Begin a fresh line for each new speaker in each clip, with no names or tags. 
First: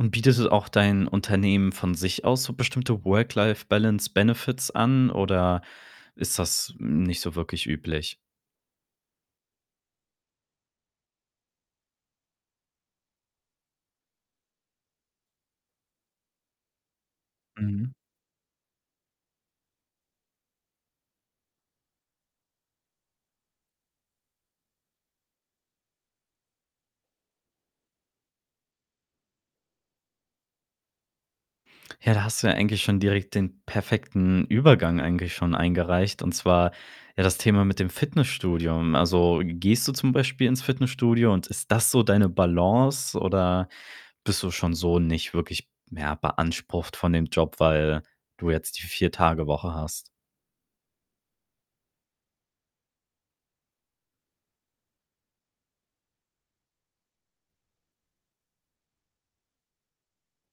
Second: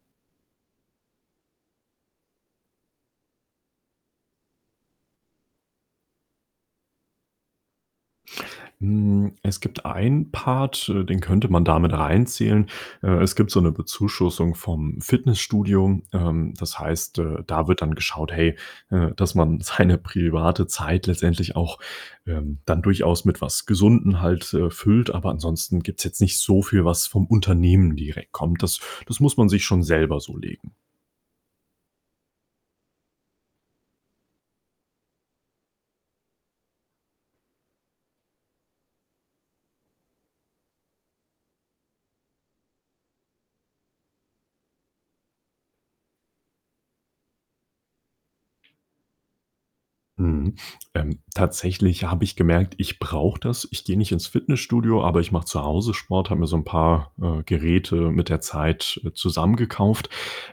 Und bietet auch dein Unternehmen von sich aus so bestimmte Work-Life-Balance-Benefits an oder ist das nicht so wirklich üblich?
Hm, es gibt einen Part, äh, den könnte man da mit reinzählen. Äh, es gibt so 'ne Bezuschussung vom Fitnessstudio. Ähm, das heißt, äh, da wird
Mhm.
dann geschaut, hey, dass man seine private Zeit letztendlich auch, ähm, dann durchaus mit was Gesunden halt, äh, füllt, aber ansonsten gibt's jetzt nicht so viel, was vom Unternehmen direkt kommt. Das das muss man sich schon selber so legen.
Ja, da hast du ja eigentlich schon direkt den perfekten Übergang eigentlich schon eingereicht, und zwar, ja, das Thema mit dem Fitnessstudio. Also, gehst du zum Beispiel ins Fitnessstudio und ist das so deine Balance, oder bist du schon so nicht wirklich mehr beansprucht von dem Job, weil du jetzt die 4-Tage-Woche hast?
Mhm. Ähm, tatsächlich habe ich gemerkt, ich brauche das. Ich gehe nicht ins Fitnessstudio, aber ich mache zu Hause Sport, habe mir so 'n paar, äh, Geräte mit der Zeit, äh, zusammengekauft,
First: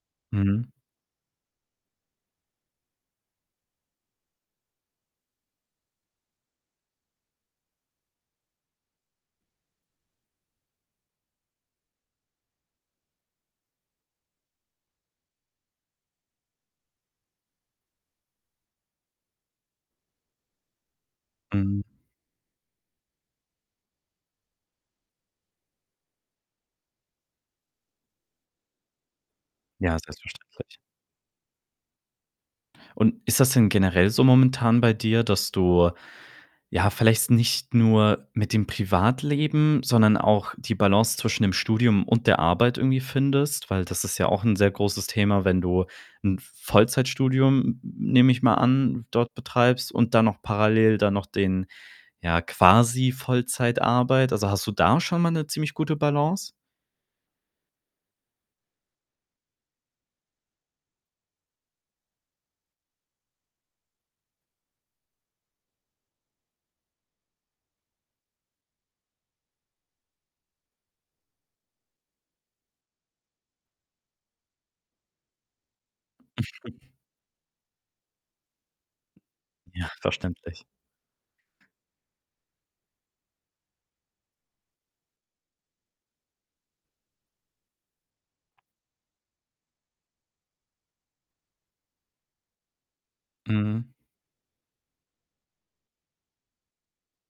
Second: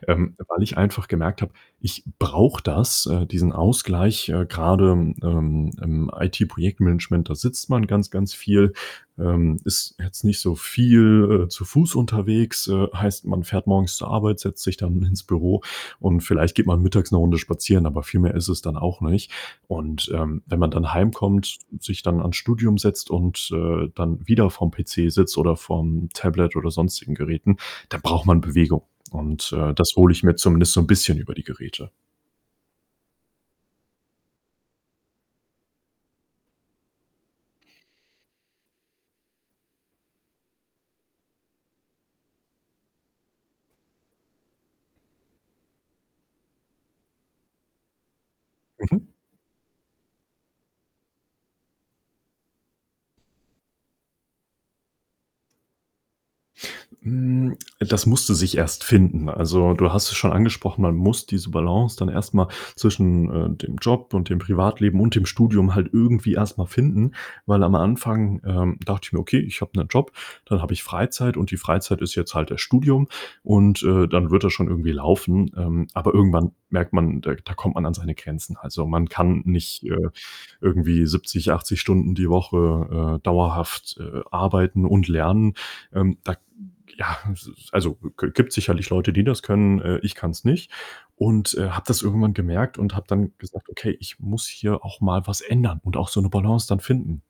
ähm,
Mhm.
weil ich einfach gemerkt habe, ich brauche das, äh, diesen Ausgleich. Äh, grade, ähm, im IT-Projektmanagement, da sitzt man ganz, ganz viel, ähm, ist jetzt nicht so viel, äh, zu Fuß unterwegs, äh, heißt man fährt morgens zur Arbeit, setzt sich dann ins Büro und vielleicht geht man mittags 'ne Runde spazieren, aber viel mehr ist es dann auch nicht. Und, ähm, wenn man dann heimkommt,
Mhm.
sich dann ans Studium setzt und, äh, dann wieder vorm PC sitzt oder vorm Tablet oder sonstigen Geräten, dann braucht man Bewegung. Und, äh, das
Ja,
hole ich mir zumindest
selbstverständlich.
so 'n bisschen über die Geräte.
Und ist das denn generell so momentan bei dir, dass du, ja, vielleicht nicht nur mit dem Privatleben, sondern auch die Balance zwischen dem Studium und der Arbeit irgendwie findest? Weil das ist ja auch 'n sehr großes Thema, wenn du 'n Vollzeitstudium, n nehme ich mal an,
Mhm.
dort betreibst und dann noch parallel dann noch den, ja, quasi Vollzeitarbeit? Also, hast du da schon mal 'ne ziemlich gute Balance?
Hm, das musste sich erst finden. Also, du hast es schon angesprochen, man muss diese Balance dann erst mal zwischen, äh, dem Job und dem Privatleben und dem Studium halt irgendwie erst mal finden, weil am Anfang, ähm, dachte ich mir: „Okay, ich habe 'nen Job, dann habe ich Freizeit und die Freizeit ist jetzt halt das Studium und, äh, dann wird das schon irgendwie laufen.“ Ähm, aber irgendwann merkt man, da da kommt man an seine Grenzen. Also, man kann nicht,
Ja,
äh,
verständlich.
irgendwie 70, 80 Stunden die Woche, äh, dauerhaft, äh, arbeiten und lernen. Ähm, da ja, s s also, g gibt's sicherlich Leute, die das können. Äh, ich kann's nicht. Und, äh, habe das irgendwann gemerkt und habe dann gesagt:
Mhm.
„Okay, ich muss hier auch mal was ändern und auch so 'ne Balance dann finden.“